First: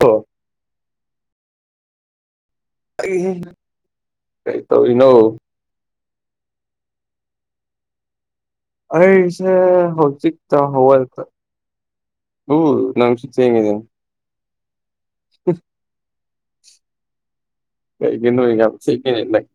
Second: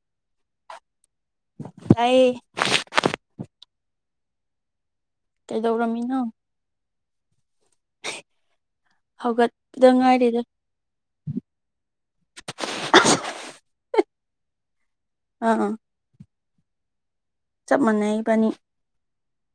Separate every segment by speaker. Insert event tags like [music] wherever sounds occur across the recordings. Speaker 1: ꯑꯣ
Speaker 2: ꯇꯥꯏꯌꯦ
Speaker 1: ꯑꯩꯍꯦ ꯀꯩ ꯇꯧꯔꯤꯅꯣ
Speaker 2: ꯀꯩꯗꯧꯔꯝꯃꯤꯅꯣ
Speaker 1: ꯑꯩꯁꯦ
Speaker 2: ꯍꯧꯒꯠꯄꯗ ꯉꯥꯏꯔꯤꯗ
Speaker 1: ꯍꯧꯖꯤꯛꯇꯣ ꯍꯧꯒꯠꯄ ꯎ ꯅꯪ ꯊꯦꯡꯉꯦꯅꯦ
Speaker 2: ꯑꯥ ꯆꯞ ꯃꯥꯟꯅꯩ
Speaker 1: ꯀꯩꯒꯤꯅꯣ
Speaker 2: ꯏꯕꯥꯅꯤ
Speaker 1: ꯌꯥꯝ ꯊꯤ ꯈꯦꯠꯅꯩ ꯅꯪ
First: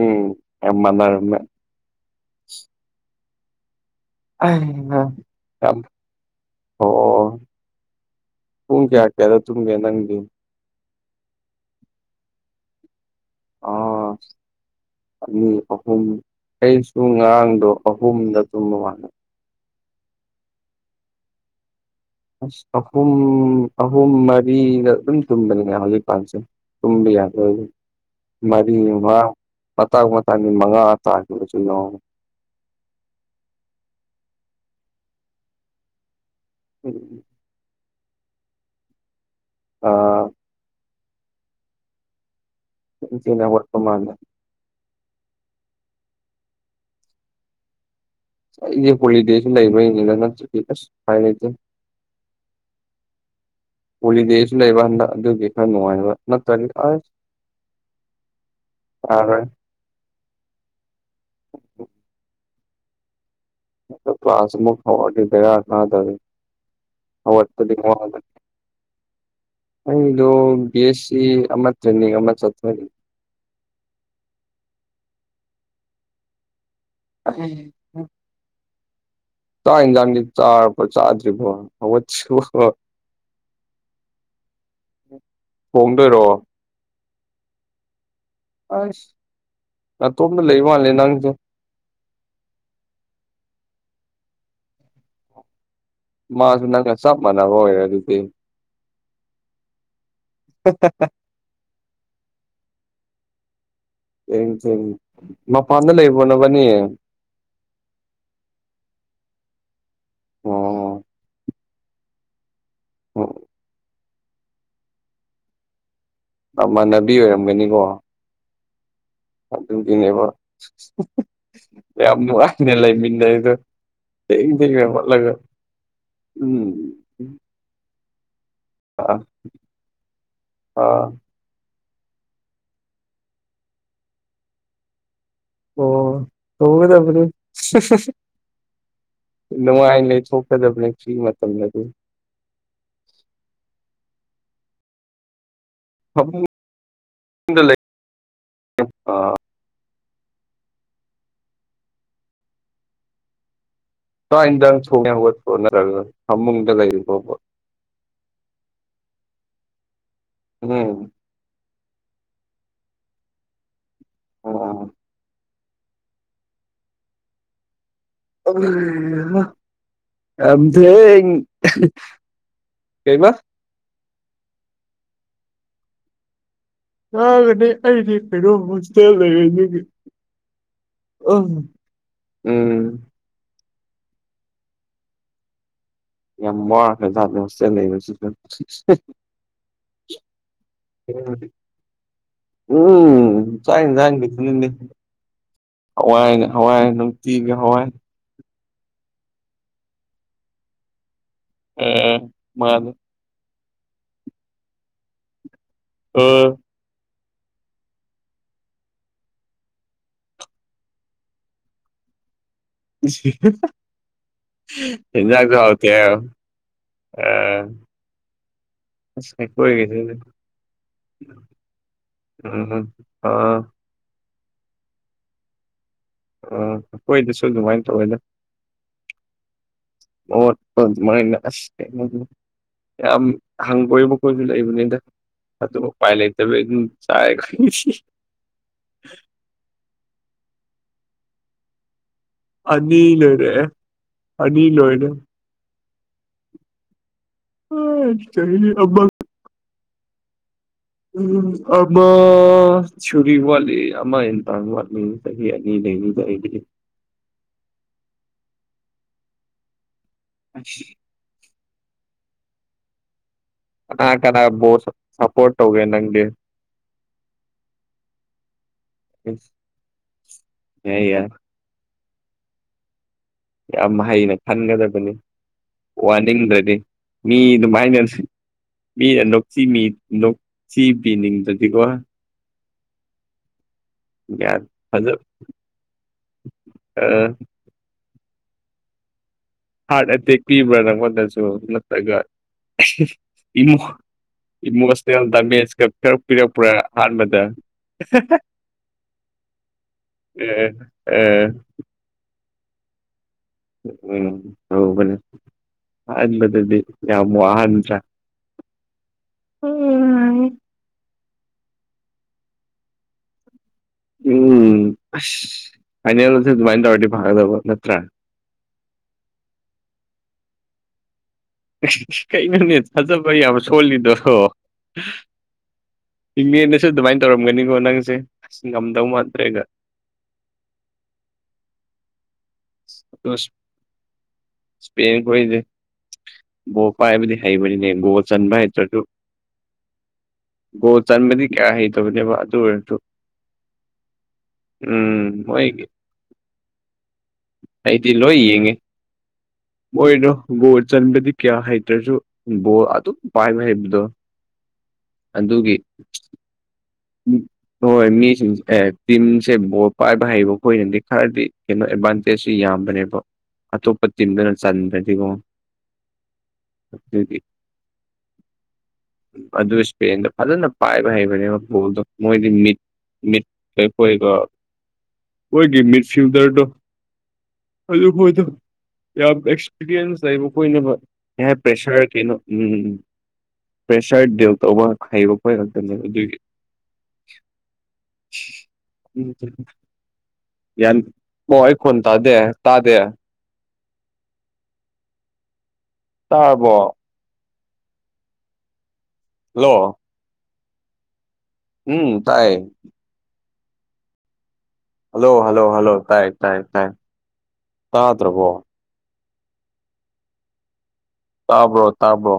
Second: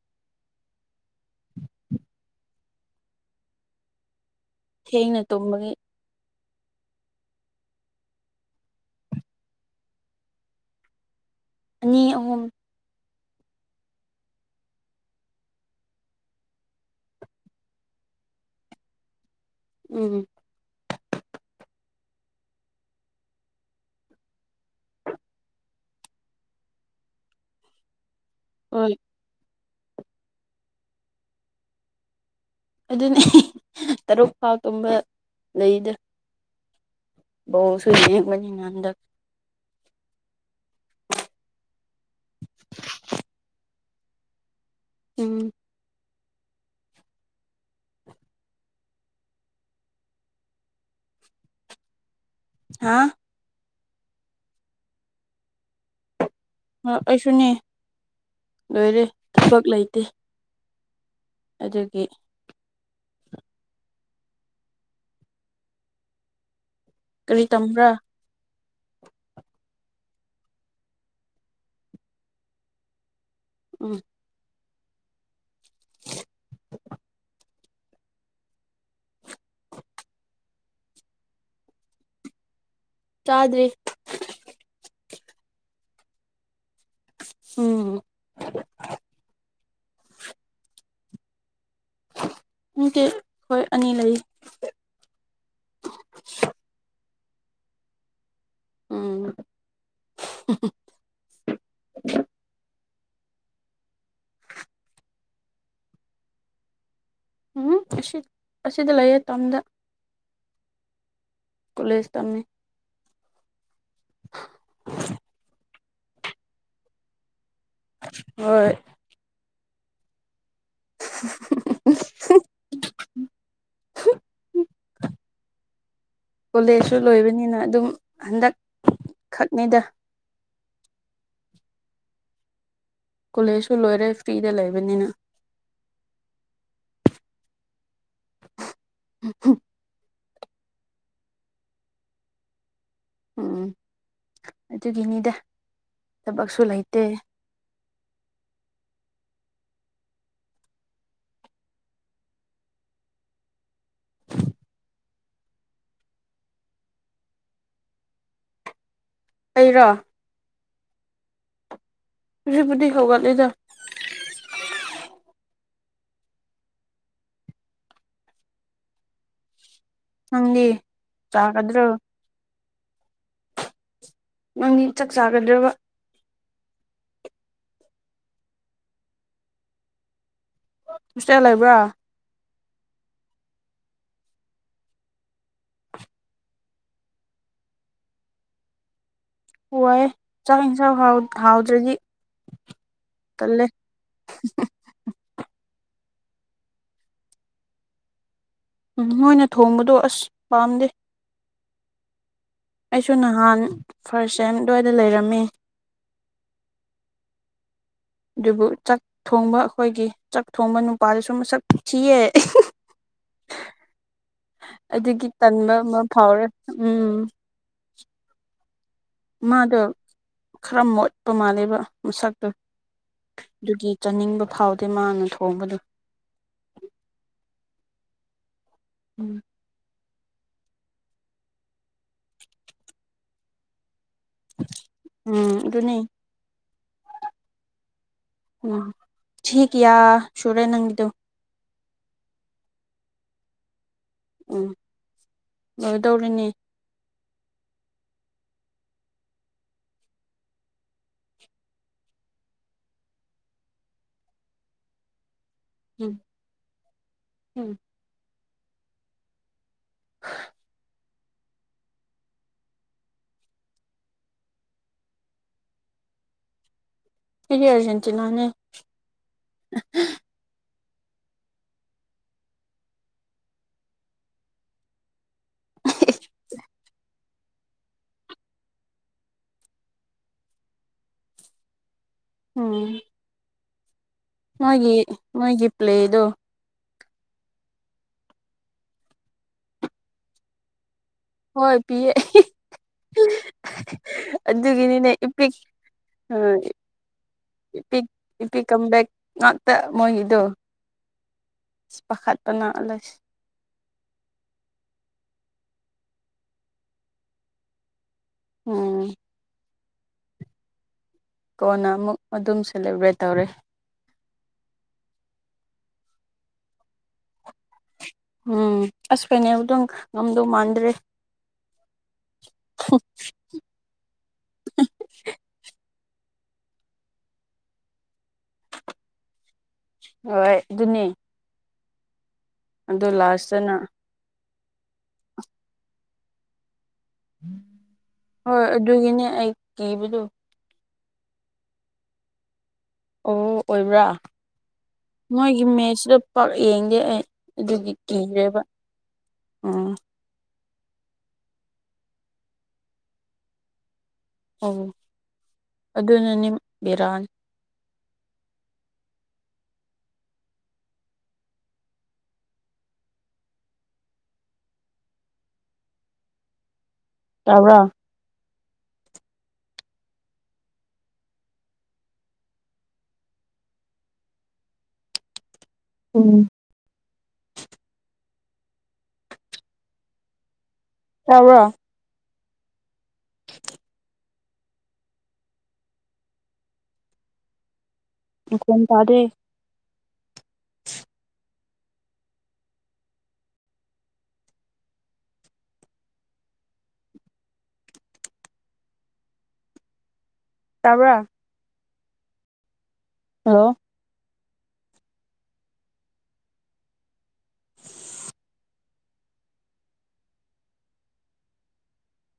Speaker 1: ꯎꯝ ꯌꯥꯝꯃꯅꯥꯔꯝꯃꯦ ꯑꯩꯅ
Speaker 2: ꯊꯦꯡꯅ ꯇꯨꯝꯕꯒꯤ
Speaker 1: ꯌꯥꯝ ꯑꯣ ꯄꯨꯡ ꯀꯌꯥ ꯀꯌꯥꯗ ꯇꯨꯝꯒꯦ ꯅꯪꯗꯤ
Speaker 2: ꯑꯅꯤ ꯑꯍꯨꯝ
Speaker 1: ꯑꯣ ꯑꯅꯤ ꯑꯍꯨꯝ ꯑꯩꯁꯨ ꯉꯔꯥꯡꯗꯣ ꯑꯍꯨꯝꯗ ꯇꯨꯝꯕ ꯃꯥꯜꯂꯦ
Speaker 2: ꯎꯝ
Speaker 1: ꯑꯁ ꯑꯍꯨꯝ ꯑꯍꯨꯝ ꯃꯔꯤꯗ ꯑꯗꯨꯝ ꯇꯨꯝꯕꯅꯤꯅꯦ ꯍꯧꯖꯤꯛ ꯀꯥꯟꯁꯦ ꯇꯨꯝꯕ ꯌꯥꯗꯕꯒꯤ ꯃꯔꯤ
Speaker 2: ꯍꯣꯏ
Speaker 1: ꯋꯥ ꯄꯇꯥꯡ ꯃꯇꯥꯡꯒꯤ ꯃꯉꯥ ꯇꯒꯤꯕꯖꯨ ꯌꯥꯎꯏ
Speaker 2: ꯑꯗꯨꯅꯤ ꯇꯔꯨꯛ ꯐꯥꯎ ꯇꯨꯝꯕ ꯂꯩꯗ
Speaker 1: ꯎꯝ ꯎꯝ
Speaker 2: ꯑꯣ ꯁꯣꯏ ꯃꯅꯤ ꯍꯟꯗꯛ
Speaker 1: ꯑꯥ
Speaker 2: [inaudible]
Speaker 1: ꯑꯗꯨ ꯊꯦꯡꯅ ꯍꯧꯒꯠꯄ ꯃꯥꯥꯟꯅꯦ
Speaker 2: ꯎꯝ
Speaker 1: ꯑꯩꯗꯤ ꯀꯣꯔꯤꯕꯦꯁ ꯂꯩꯕꯔꯥ ꯌꯦꯡꯉꯦ ꯅꯠꯇꯔꯗꯤ ꯑꯁ ꯎꯄꯥꯏ ꯂꯩꯇ‌ꯦ
Speaker 2: ꯍꯥꯥ
Speaker 1: ꯍꯣꯂꯤꯗꯦꯁꯨ ꯂꯩꯕ ꯍꯟꯗꯛ ꯑꯗꯨꯒꯤ ꯈꯔ ꯅꯨꯡꯉꯥꯏꯕ ꯅꯠꯇꯔꯗꯤ
Speaker 2: ꯍꯣꯏ
Speaker 1: ꯑꯁ
Speaker 2: ꯑꯩꯁꯨꯅꯦ ꯂꯣꯏꯔꯦ
Speaker 1: ꯌꯥꯔꯣꯏ
Speaker 2: ꯊꯕꯛ ꯂꯩꯇꯦ ꯑꯗꯨꯒꯤ
Speaker 1: ꯑꯗꯨ ꯀ꯭ꯂꯥꯁ ꯑꯃꯨꯛ ꯀꯋꯥꯗꯤ ꯕꯦꯔꯥ ꯇꯗꯕꯩ
Speaker 2: ꯀꯔꯤ
Speaker 1: ꯑꯋꯥꯠꯄꯗꯤ
Speaker 2: ꯇꯝꯕ꯭ꯔꯥ
Speaker 1: ꯑꯋꯥꯠꯄ ꯅꯪꯗꯨ ꯕꯤ ꯑꯦꯁ ꯁꯤ ꯑꯃ ꯇꯅꯦ ꯑꯃ ꯆꯠꯄꯅꯤ
Speaker 2: ꯎꯝ [inaudible]
Speaker 1: [inaudible] ꯆꯥꯛ ꯏꯟꯖꯥꯡꯗꯤ ꯆꯥꯔꯕꯣ ꯆꯥꯗ꯭ꯔꯤꯕꯣ ꯍꯧꯒꯠꯇꯔꯤꯕꯣ
Speaker 2: ꯆꯥꯗ꯭ꯔꯤ
Speaker 1: ꯍꯣꯡꯗꯣꯏꯔꯣ
Speaker 2: ꯎꯝ
Speaker 1: ꯑꯁ ꯅꯇꯣꯝꯇ ꯂꯩ ꯃꯥꯜꯂꯦ ꯅꯪꯖꯦ
Speaker 2: ꯅꯠꯇꯦ ꯑꯩꯈꯣꯏ ꯑꯅꯤ ꯂꯩ
Speaker 1: ꯃꯥꯖꯨ ꯅꯪꯒ ꯆꯞ ꯃꯥꯟꯅꯕ ꯑꯣꯏꯔꯦ ꯑꯗꯨꯗꯤ
Speaker 2: ꯎꯝ
Speaker 1: [unintelligible] ꯀꯔꯤ ꯇꯧꯔꯤ ꯃꯄꯥꯟꯗ ꯂꯩꯕꯔꯣ ꯅꯣꯏꯕꯅꯤ
Speaker 2: ꯎꯝ ꯑꯁꯤ ꯑꯁꯤꯗ ꯂꯩꯌꯦ ꯇꯝꯗ
Speaker 1: ꯑꯣ
Speaker 2: ꯀꯂꯁ ꯇꯝꯃꯦ
Speaker 1: ꯑꯣ
Speaker 2: [unintelligible]
Speaker 1: ꯃꯃꯥꯟꯅꯕꯤ ꯑꯣꯏꯔꯝꯒꯅꯤꯀꯣ
Speaker 2: ꯍꯣꯏ
Speaker 1: ꯑꯗꯨꯒꯤꯅꯦꯕ ꯌꯥꯝ ꯅꯨꯡꯉꯥꯏꯅꯦ ꯂꯩꯃꯤꯟꯅꯩꯗ ꯊꯦꯡ ꯊꯦꯡꯅ ꯃꯣꯠꯂꯒ
Speaker 2: ꯀꯣꯂꯦꯖꯁꯨ
Speaker 1: ꯎꯝ
Speaker 2: ꯂꯣꯏꯕꯅꯤꯅ ꯑꯗꯨꯝ ꯍꯟꯗꯛ
Speaker 1: ꯑ
Speaker 2: ꯈꯛꯅꯤꯗ
Speaker 1: ꯑꯥ
Speaker 2: ꯀꯣꯂꯦꯖꯁꯨ ꯂꯣꯏꯔꯦ ꯐ꯭ꯔꯤꯗ ꯂꯩꯕꯅꯤꯅ
Speaker 1: ꯑꯣ ꯇꯉꯗꯔ ꯅꯨꯡꯉꯥꯏ ꯂꯩ ꯊꯣꯛꯀꯗꯕꯅꯦ ꯁꯤ ꯃꯇꯝꯗ ꯑꯗꯨ
Speaker 2: ꯎꯝ ꯑꯗꯨꯒꯤꯅꯤꯗ
Speaker 1: ꯐꯃꯨꯡꯗ
Speaker 2: ꯊꯕꯛꯁꯨ ꯂꯩꯇꯦ
Speaker 1: ꯂꯩ ꯑ ꯁꯋꯥꯏꯗꯪ ꯁ ꯁꯣꯠꯅꯔꯒ ꯐꯃꯨꯡꯗ ꯂꯩꯔꯤꯣꯕ
Speaker 2: ꯑꯩꯔꯣ
Speaker 1: ꯑꯣ
Speaker 2: ꯕꯨꯗꯤ ꯍꯧꯒꯠꯂ ꯂꯩꯗ
Speaker 1: ꯑꯣ ꯑꯝ
Speaker 2: ꯅꯪꯗꯤ
Speaker 1: ꯊ
Speaker 2: ꯆꯥꯒꯗ꯭ꯔꯣ
Speaker 1: ꯀꯩꯃꯁ
Speaker 2: ꯅꯪꯗꯤ ꯆꯥꯛ ꯆꯥꯒꯗ꯭ꯔꯕ
Speaker 1: ꯑꯒ ꯑꯗꯤ ꯈꯩꯅꯁꯀꯜ ꯂꯩ ꯑ
Speaker 2: ꯍꯣꯁꯇꯦꯜ ꯂꯩꯕ꯭ꯔꯥ
Speaker 1: ꯎꯝ ꯌꯥꯝ ꯃꯣꯔꯈꯦꯁꯦ
Speaker 2: ꯋꯥꯏ ꯆꯥꯛ ꯌꯦꯟꯁꯥꯡ ꯍꯥꯎꯗ꯭ꯔꯗꯤ
Speaker 1: ꯎꯝ
Speaker 2: ꯇꯜꯂꯦ
Speaker 1: ꯆꯅ ꯆꯅꯤ ꯍꯋꯥꯏꯅꯦ ꯍꯋꯥꯏ ꯅꯨꯡꯇꯤꯒ ꯍꯋꯥꯏ
Speaker 2: ꯎꯝ ꯅꯣꯏꯅ ꯊꯣꯡꯕꯗꯣ ꯑꯁ ꯄꯥꯝꯗꯦ
Speaker 1: ꯎ ꯃꯥ
Speaker 2: ꯑꯩ ꯁꯁꯨ ꯅꯍꯥꯟ ꯐꯥꯔꯁ ꯑꯥꯏꯦꯝ ꯑꯗꯨ꯭ꯋꯥꯏꯗ ꯂꯩꯔꯝꯃꯤ
Speaker 1: ꯑꯣ
Speaker 2: ꯑꯗꯨꯕꯨ ꯆꯥꯛ ꯊꯣꯡꯕ ꯑꯩꯈꯣꯏꯒꯤ ꯆꯥꯛ ꯊꯣꯡꯕ ꯅꯨꯄꯥꯗꯁꯨ ꯃꯁꯛ ꯊꯤꯌꯦ
Speaker 1: ꯁꯤ
Speaker 2: ꯑꯗꯨꯒꯤ
Speaker 1: ꯍꯖꯥꯛ ꯊꯥꯎ
Speaker 2: ꯇꯟꯕ
Speaker 1: ꯀ
Speaker 2: ꯑꯃ ꯐꯥꯎꯔꯦ ꯎꯝ
Speaker 1: ꯑ ꯀꯣꯏ
Speaker 2: ꯃꯥꯗꯣ
Speaker 1: ꯀꯗ
Speaker 2: ꯈꯔ ꯃꯣꯠꯄ ꯃꯥꯜꯂꯦꯕ ꯃꯁꯛꯇꯨ
Speaker 1: ꯎꯝ ꯑ ꯑ
Speaker 2: ꯑꯗꯨꯒꯤ ꯆꯥꯅꯤꯡꯕ ꯐꯥꯎꯗꯦ ꯃꯥꯅ ꯊꯣꯡꯕꯗ
Speaker 1: ꯑꯣ ꯑꯩꯈꯣꯏꯗꯁꯨ ꯑꯗꯨꯃꯥꯏꯅ ꯇꯧꯋꯦꯗ
Speaker 2: ꯎꯝ
Speaker 1: ꯃ ꯏ ꯍ ꯑꯩꯈꯣꯏꯁꯨ ꯂꯩꯕꯅꯤꯗ ꯑꯗꯨꯝ
Speaker 2: ꯑꯗꯨꯅꯦ
Speaker 1: ꯎꯄꯥꯏ ꯂꯩꯇꯕꯩ ꯑꯗꯨꯝ ꯆꯥꯏ ꯈꯣꯏ
Speaker 2: ꯎꯝ ꯆ ꯀꯌꯥ ꯁꯨꯔꯨꯔꯦ ꯅꯪꯗꯨꯣ
Speaker 1: ꯑꯅꯤ ꯂꯣꯏꯔꯦ ꯑꯅꯤ ꯂꯣꯏꯔꯦ
Speaker 2: ꯂꯒꯗꯧꯔꯤꯅꯤ
Speaker 1: ꯑ ꯆꯍꯤ ꯑ ꯎꯝ ꯑꯃ ꯆꯔꯤ ꯋꯥꯂꯤ ꯑꯃꯃ ꯏꯟꯇꯥꯡ ꯋꯥꯂꯤ ꯆꯍꯤ ꯑꯅꯤ
Speaker 2: ꯎꯝ
Speaker 1: ꯂꯩꯕꯗꯨꯗꯥ ꯑꯩꯒꯤ
Speaker 2: ꯎꯝ [unintelligible]
Speaker 1: [unintelligible] ꯀꯅꯥ ꯀꯅꯥ ꯕꯣꯜ ꯁꯄꯣꯔꯠ ꯇꯧꯒꯦ ꯅꯪꯗꯤ
Speaker 2: ꯑꯩꯗꯤ ꯑꯔꯖꯦꯟꯇꯤꯅꯥꯅꯦ꯫
Speaker 1: ꯏꯁ ꯌꯥꯏ ꯌꯥꯏ ꯌꯥꯝ ꯍꯩꯅ ꯈꯟꯒꯗꯕꯅꯤ ꯋꯥꯅꯤꯡꯗ꯭ꯔꯗꯤ ꯃꯤ ꯑꯗꯨꯃꯥꯏꯅ ꯃꯤꯅ ꯅꯣꯛꯁꯤ ꯃꯤ ꯅꯣꯛꯁꯤꯕꯤꯤꯅꯤꯡꯗ꯭ꯔꯗꯤꯀꯣ
Speaker 2: ꯎꯝ
Speaker 1: ꯒ꯭ꯌꯥꯟ
Speaker 2: ꯃꯣꯏꯒꯤ ꯃꯣꯏꯒꯤ ꯄ꯭ꯂꯦꯗꯨ
Speaker 1: ꯑ ꯍꯥꯔꯠ ꯑꯦꯇꯦꯛ ꯄꯤꯕ꯭ꯔꯥ ꯅꯉꯣꯟꯗꯁꯨ
Speaker 2: ꯍꯣꯏ ꯄꯤꯌꯦ
Speaker 1: ꯅꯠꯇ꯭ꯔꯒ ꯏꯃ
Speaker 2: ꯑꯗꯨꯒꯤꯅꯤꯅꯦ
Speaker 1: ꯏꯃꯣꯁꯅꯦꯜ
Speaker 2: ꯏꯄꯤꯛ
Speaker 1: ꯃꯇꯆ ꯀꯥ ꯄꯤꯔꯛꯄ꯭ꯔꯥ ꯑꯍꯥꯟꯕꯗ
Speaker 2: ꯑꯦꯄꯤꯛ ꯀꯝ ꯕꯥꯛ ꯃꯣꯏꯒꯤꯗ
Speaker 1: ꯑꯦ ꯑꯦ
Speaker 2: ꯄꯥꯈꯠꯄꯅꯂꯁꯤ
Speaker 1: ꯎꯝ ꯍꯅꯦ ꯑꯕꯗꯨꯗꯤ ꯌꯥꯝ ꯋꯥꯍꯟꯕꯔ
Speaker 2: ꯎꯝ ꯀꯣꯟꯅ ꯑꯃꯨꯛ ꯑꯗꯨꯝ ꯁꯦꯂꯦꯕ꯭ꯔꯦꯠ ꯇꯧꯔꯦ
Speaker 1: ꯎꯝ ꯑꯁ ꯐꯥꯏꯅꯦꯜꯗꯁꯨ ꯑꯗꯨꯃꯥꯏꯅ ꯇꯧꯔꯗꯤ ꯐꯪꯒꯗꯕ ꯅꯠꯇ꯭ꯔꯥ
Speaker 2: ꯎꯝ ꯑꯁ ꯐꯅꯦ ꯑꯃꯨꯛꯇꯪ ꯉꯝꯗꯧ ꯃꯥꯟꯗ꯭ꯔꯦ
Speaker 1: ꯀꯩꯅꯣꯅꯦ ꯊꯥꯖꯕ ꯌꯥꯝ ꯁꯣꯜꯂꯤꯗꯣ ꯏꯤꯡꯃꯦꯗꯁꯨ ꯑꯗꯨꯃꯥꯏꯅ ꯇꯧꯔꯝꯒꯅꯤꯀꯣ ꯅꯪꯁꯦ ꯑꯁ ꯉꯝꯗꯧ ꯃꯥꯟꯗ꯭ꯔꯦꯒ
Speaker 2: ꯍꯣꯏ ꯑꯗꯨꯅꯤ ꯑꯗꯣ ꯂꯥꯁꯇꯅ
Speaker 1: ꯄꯪ ꯀꯣꯏꯗꯤ ꯕꯣ ꯄꯥꯏꯕꯨꯗꯤ ꯍꯩꯕꯅꯤꯅꯦ ꯒꯣ ꯆꯟꯕ
Speaker 2: ꯍꯣꯏ
Speaker 1: ꯍꯩꯇ꯭ꯔꯁꯨ
Speaker 2: ꯑꯗꯨꯒꯤꯅꯦ ꯑꯩ ꯀꯤꯕꯗꯣ
Speaker 1: ꯒꯣ ꯆꯟꯕꯗꯤ ꯀꯌꯥ ꯍꯩꯇꯕꯅꯦꯕ ꯑꯗꯨ ꯑꯣꯏꯔꯁꯨ
Speaker 2: ꯑꯣ ꯑꯣꯏꯕ꯭ꯔꯥ
Speaker 1: ꯎꯝ
Speaker 2: ꯅꯣꯏꯒꯤ
Speaker 1: ꯃꯣꯏꯒꯤ
Speaker 2: ꯃꯦꯠꯁꯤꯗ ꯄꯛ ꯌꯦꯡꯗꯦ ꯑꯩ ꯑꯗꯨꯒꯤ
Speaker 1: ꯑꯩꯗꯤ ꯂꯣꯏ
Speaker 2: ꯀꯤꯈ꯭ꯔꯦꯕ
Speaker 1: ꯌꯦꯡꯉꯦ
Speaker 2: ꯑꯥ
Speaker 1: ꯃꯣꯏꯗꯣ ꯕꯣꯔ ꯆꯟꯕꯗꯤ ꯀꯌꯥ ꯍꯩꯇ꯭ꯔꯁꯨ ꯕꯣꯔ ꯑꯗꯨꯝ ꯄꯥꯏꯕ ꯍꯩꯕꯗꯣ
Speaker 2: ꯑꯣ
Speaker 1: ꯑꯗꯨꯒꯤ
Speaker 2: ꯑꯗꯨꯅꯅꯤ ꯕꯤꯔꯥꯅꯤ꯫
Speaker 1: ꯎꯝ ꯍꯣꯏ ꯃꯤꯁꯤꯡꯁꯦ ꯑꯦ ꯇꯤꯝꯁꯦ ꯕꯣꯜ ꯄꯥꯏꯕ ꯍꯩꯕ ꯑꯩꯈꯣꯏꯅꯗꯤ ꯈꯔꯗꯤ ꯀꯩꯅꯣ ꯑꯦꯗꯚꯥꯟꯇꯦꯖꯁꯨ ꯌꯥꯝꯕꯅꯦꯕ ꯑꯇꯣꯞꯄ ꯇꯤꯝꯗꯨꯅ ꯆꯕꯗꯤ ꯑꯗꯨꯗꯤ
Speaker 2: ꯇꯥꯕꯔꯣ
Speaker 1: ꯑꯗꯨ ꯏꯁꯄꯦꯟꯗ ꯐꯖꯅ ꯄꯥꯏꯕ ꯍꯩꯕꯅꯦꯕ ꯗ ꯃꯣꯏꯗꯤ ꯃꯤꯠ ꯃꯤꯠ ꯀꯣꯏꯒ ꯑꯩꯈꯣꯏꯒꯤ ꯃꯤꯠ
Speaker 2: ꯎꯝ
Speaker 1: ꯐꯌꯨꯗꯔ ꯗꯣ ꯑꯗꯨ ꯍꯣꯏꯗꯣ ꯌꯥꯝ ꯑꯦꯛꯁꯄꯤꯔꯤꯌꯦꯟꯁ ꯂꯩꯕ ꯀꯣꯏꯅꯕ
Speaker 2: ꯇꯥꯕ꯭ꯔꯥ
Speaker 1: ꯄ꯭ꯔꯦꯁꯔ ꯀꯩꯅꯣ ꯎꯝ ꯄ꯭ꯔꯦꯁꯔ ꯗ ꯇꯧꯕ ꯍꯥꯏꯌ ꯍꯣꯏꯔꯥꯛꯇꯅꯤ ꯑꯗꯨꯏ
Speaker 2: ꯃꯈꯣꯟ ꯇꯗꯦ
Speaker 1: ꯌꯥꯟ ꯑꯣ ꯑꯩ ꯈꯨꯣꯟ ꯇꯥꯗꯦ ꯇꯥꯗꯦ ꯇꯥꯔꯕꯣ ꯍꯂꯣ
Speaker 2: ꯇꯕ꯭ꯔꯥ
Speaker 1: ꯎꯝ ꯇꯥꯏꯌꯦ
Speaker 2: ꯍꯜꯂꯣ
Speaker 1: ꯍꯜꯂꯣ ꯍꯜꯂꯣ ꯍꯜꯂꯣ ꯇꯥꯏ ꯇꯥꯏ ꯇꯥꯏ ꯇꯥꯗ꯭ꯔꯕꯣ? ꯇꯥꯕ꯭ꯔꯣ ꯇꯥꯕ꯭ꯔꯣ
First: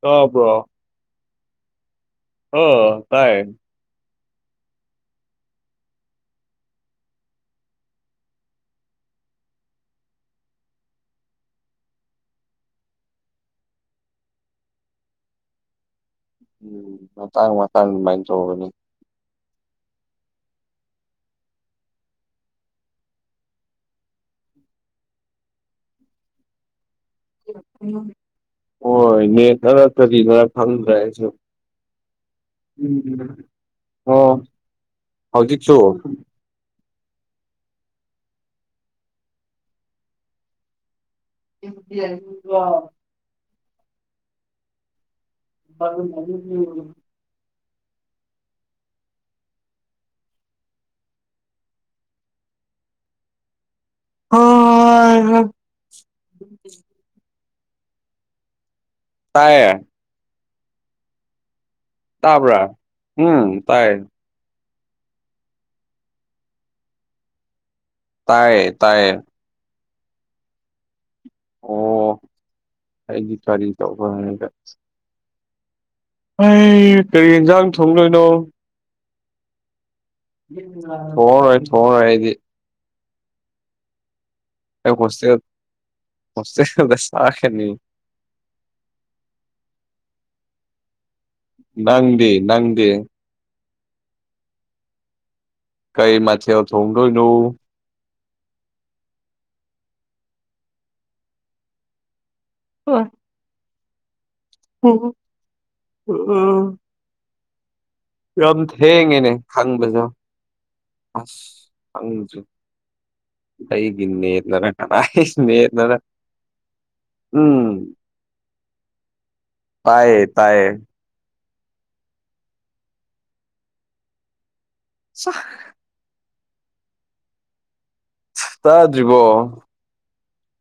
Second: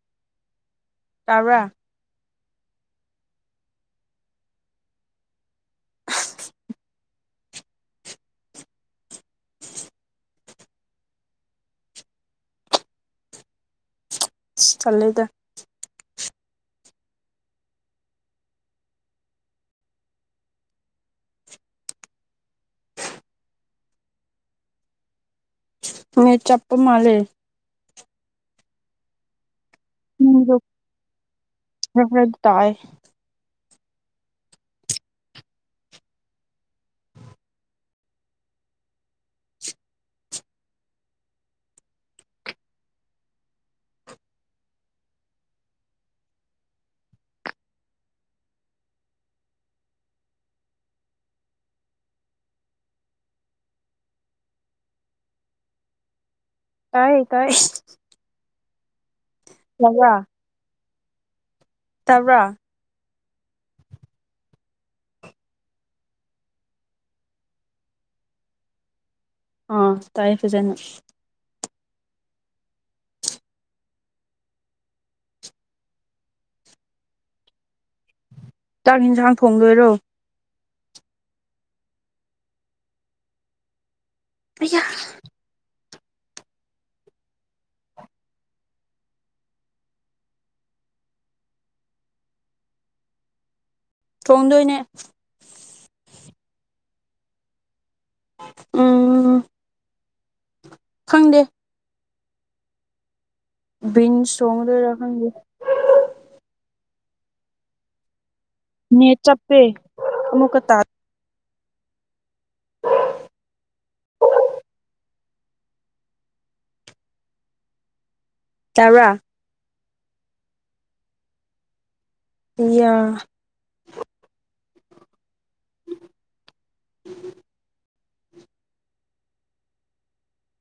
Speaker 1: ꯇꯥꯕ꯭ꯔꯣ
Speaker 2: ꯇꯥꯕ꯭ꯔꯥ
Speaker 1: ꯑꯣ ꯇꯥꯏꯌꯦ
Speaker 2: [unintelligible] ꯏꯁ ꯆꯜꯂꯦꯗ
Speaker 1: ꯎꯝ ꯃꯇꯥꯡ ꯃꯇꯥꯡ ꯑꯗꯨꯃꯥꯏꯅ ꯆꯧꯕꯅꯤ
Speaker 2: ꯅꯦꯠ ꯆꯞꯄ ꯃꯥꯜꯂꯦ
Speaker 1: [unintelligible] ꯍꯣꯏ ꯅꯦꯠꯅꯔꯥ ꯀꯔꯤꯅꯔꯥ
Speaker 2: ꯅꯪꯒꯤꯗꯣ
Speaker 1: ꯈꯪꯗ꯭ꯔꯦ ꯑꯩꯁꯨ
Speaker 2: ꯈꯔ ꯈꯔꯗꯤ ꯇꯥꯏꯑꯦ
Speaker 1: ꯎꯝ ꯑꯣ ꯍꯧꯖꯤꯛꯁꯨ [unintelligible] [unintelligible] [unintelligible]
Speaker 2: ꯇꯥꯏꯌꯦ ꯇꯥꯏꯌꯦ [unintelligible]
Speaker 1: ꯇꯥꯏꯌꯦ
Speaker 2: ꯇꯕ꯭ꯔꯥ
Speaker 1: ꯇꯥꯕ꯭ꯔꯥ ꯍꯨꯝ ꯇꯥꯏꯌꯦ ꯇꯥꯏꯌꯦ ꯇꯥꯏꯌꯦ
Speaker 2: ꯑꯥ ꯇꯥꯏꯌꯦ ꯐꯖꯅ
Speaker 1: ꯑꯣ ꯑꯩꯗꯤ ꯀꯔꯤ ꯇꯧꯈꯔꯝꯅꯤꯗ ꯑꯩ ꯀꯔꯤ ꯍꯦꯟꯖꯥꯡ ꯊꯣꯡꯗꯣꯏꯅꯣ
Speaker 2: ꯆꯥꯛ ꯌꯦꯟꯁꯥꯡ ꯊꯣꯡꯗꯣꯏꯔꯣ
Speaker 1: [unintelligible] ꯊꯣꯡꯉꯔꯣꯏ ꯊꯣꯡꯉꯔꯣꯏ ꯑꯩꯗꯤ
Speaker 2: [unintelligible]
Speaker 1: ꯑꯩ ꯍꯣꯁꯇꯦꯜ ꯍꯣꯁꯇꯦꯜꯗ ꯆꯥ ꯈꯔꯅꯤ ꯅꯪꯗꯤ ꯅꯪꯗꯤ
Speaker 2: ꯊꯣꯡꯗꯣꯏꯅꯦ
Speaker 1: ꯀꯩ ꯃꯊꯦꯜ ꯊꯣꯡꯗꯣꯏꯅꯣ
Speaker 2: ꯎꯝ ꯈꯪꯗꯦ
Speaker 1: [unintelligible]
Speaker 2: ꯕꯤꯟꯁ ꯊꯣꯡꯗꯣꯏꯔꯥ ꯈꯪꯗꯦ
Speaker 1: [unintelligible] ꯌꯥꯝ
Speaker 2: ꯅꯦꯠ
Speaker 1: ꯊꯦꯡꯉꯦꯅꯦ
Speaker 2: ꯆꯞꯄꯦ
Speaker 1: ꯍꯟꯕꯁꯨ
Speaker 2: ꯑꯃꯨꯛꯀ ꯇꯥ
Speaker 1: ꯑꯁ ꯈꯪꯗ꯭ꯔꯦ ꯑꯩꯒꯤ ꯅꯦꯠꯅꯔꯥ ꯀꯅꯥꯏ [unintelligible] ꯅꯦꯠꯅꯔꯥ ꯎꯝ
Speaker 2: ꯇꯥꯕ꯭ꯔꯥ
Speaker 1: ꯇꯥꯏꯌꯦ ꯇꯥꯏꯌꯦ
Speaker 2: [unintelligible]
Speaker 1: ꯆꯥꯍ [unintelligible] ꯇꯥꯗ꯭ꯔꯤꯕꯣ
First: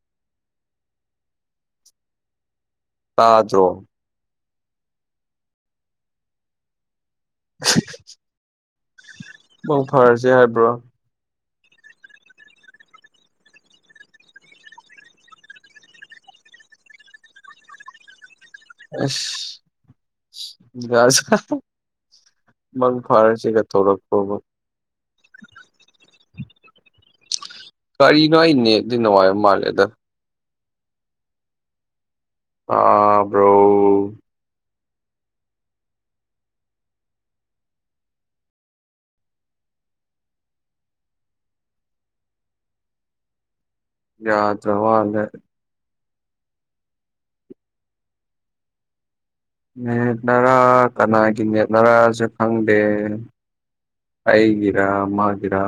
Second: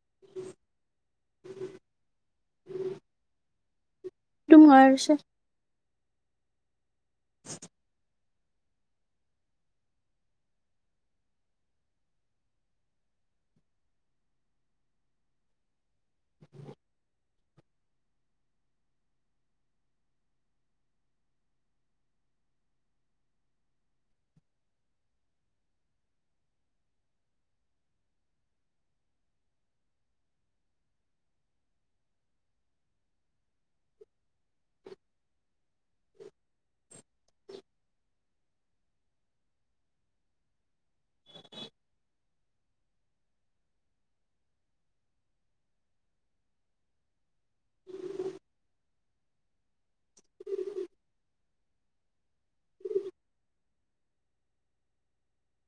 Speaker 2: [unintelligible]
Speaker 1: ꯇꯥꯗ꯭ꯔꯣ
Speaker 2: ꯗꯨꯝ ꯉꯥꯏꯔꯁꯦ
Speaker 1: [unintelligible] ꯃꯪ ꯐꯔꯁꯦ ꯍꯥꯏꯕ꯭ꯔꯣ
Speaker 2: [unintelligible]
Speaker 1: ꯑꯁ [unintelligible] ꯃꯪ ꯐꯔꯁꯦꯒ ꯇꯧꯔꯛ ꯄ꯭ꯔꯣꯕ ꯀꯔꯤꯅꯣ ꯑꯩ ꯅꯦꯠꯇꯤ ꯅꯨꯡꯉꯥꯏꯕ ꯃꯥꯜꯂꯦꯗ ꯇꯥ ꯕ꯭ꯔꯣ
Speaker 2: ꯂꯧꯁꯤꯟꯕ ꯉꯝꯗꯕ
Speaker 1: ꯌꯥꯗ꯭ꯔꯋꯥꯂꯦ
Speaker 2: [unintelligible]
Speaker 1: ꯅꯦꯠꯅꯔꯥ ꯀꯅꯥꯒꯤ ꯅꯦꯠꯅꯔꯁꯨ ꯈꯪꯗꯦ ꯑꯩꯒꯤꯔꯥ ꯃꯥꯒꯤꯔꯥ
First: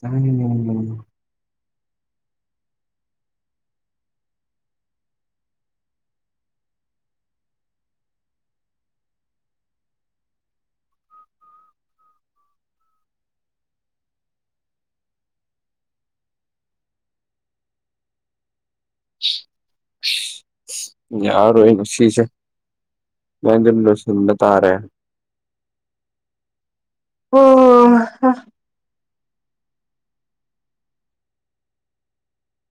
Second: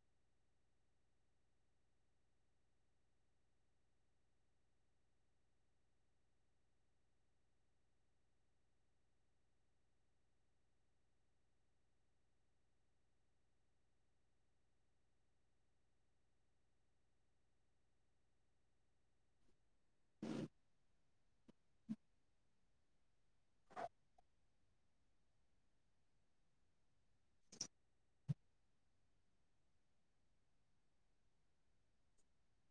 Speaker 1: ꯂꯧꯁꯤꯟꯕ ꯉꯝꯗꯕ ꯂꯧꯁꯤꯟꯕ ꯉꯝꯗꯕ ꯌꯥꯔꯔꯣꯏ ꯑꯩ ꯉꯁꯤꯁꯦ ꯁꯨꯃꯥꯏ ꯑꯗꯨꯝ ꯂꯣꯏꯁꯤꯟꯕ ꯇꯥꯔꯦ ꯍꯣ ꯍꯣ ꯍꯥ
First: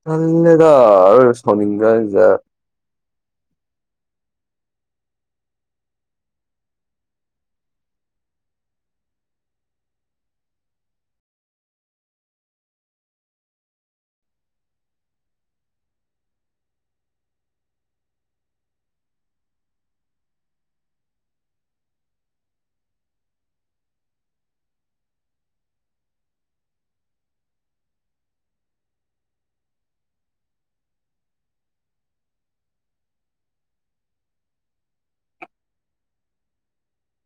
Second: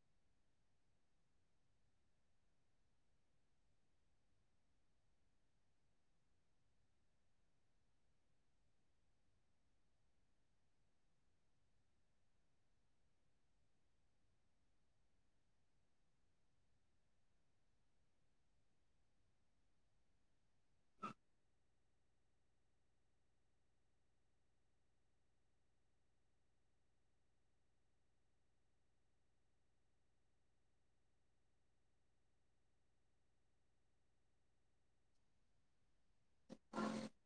Speaker 1: ꯊꯟꯗꯦꯗꯥ ꯑꯁ ꯁꯥꯎꯅꯤꯡꯀꯥꯟꯖꯤꯗ
Speaker 2: [inaudible] ꯂꯧꯁꯤꯟꯕ ꯉꯝꯗꯕ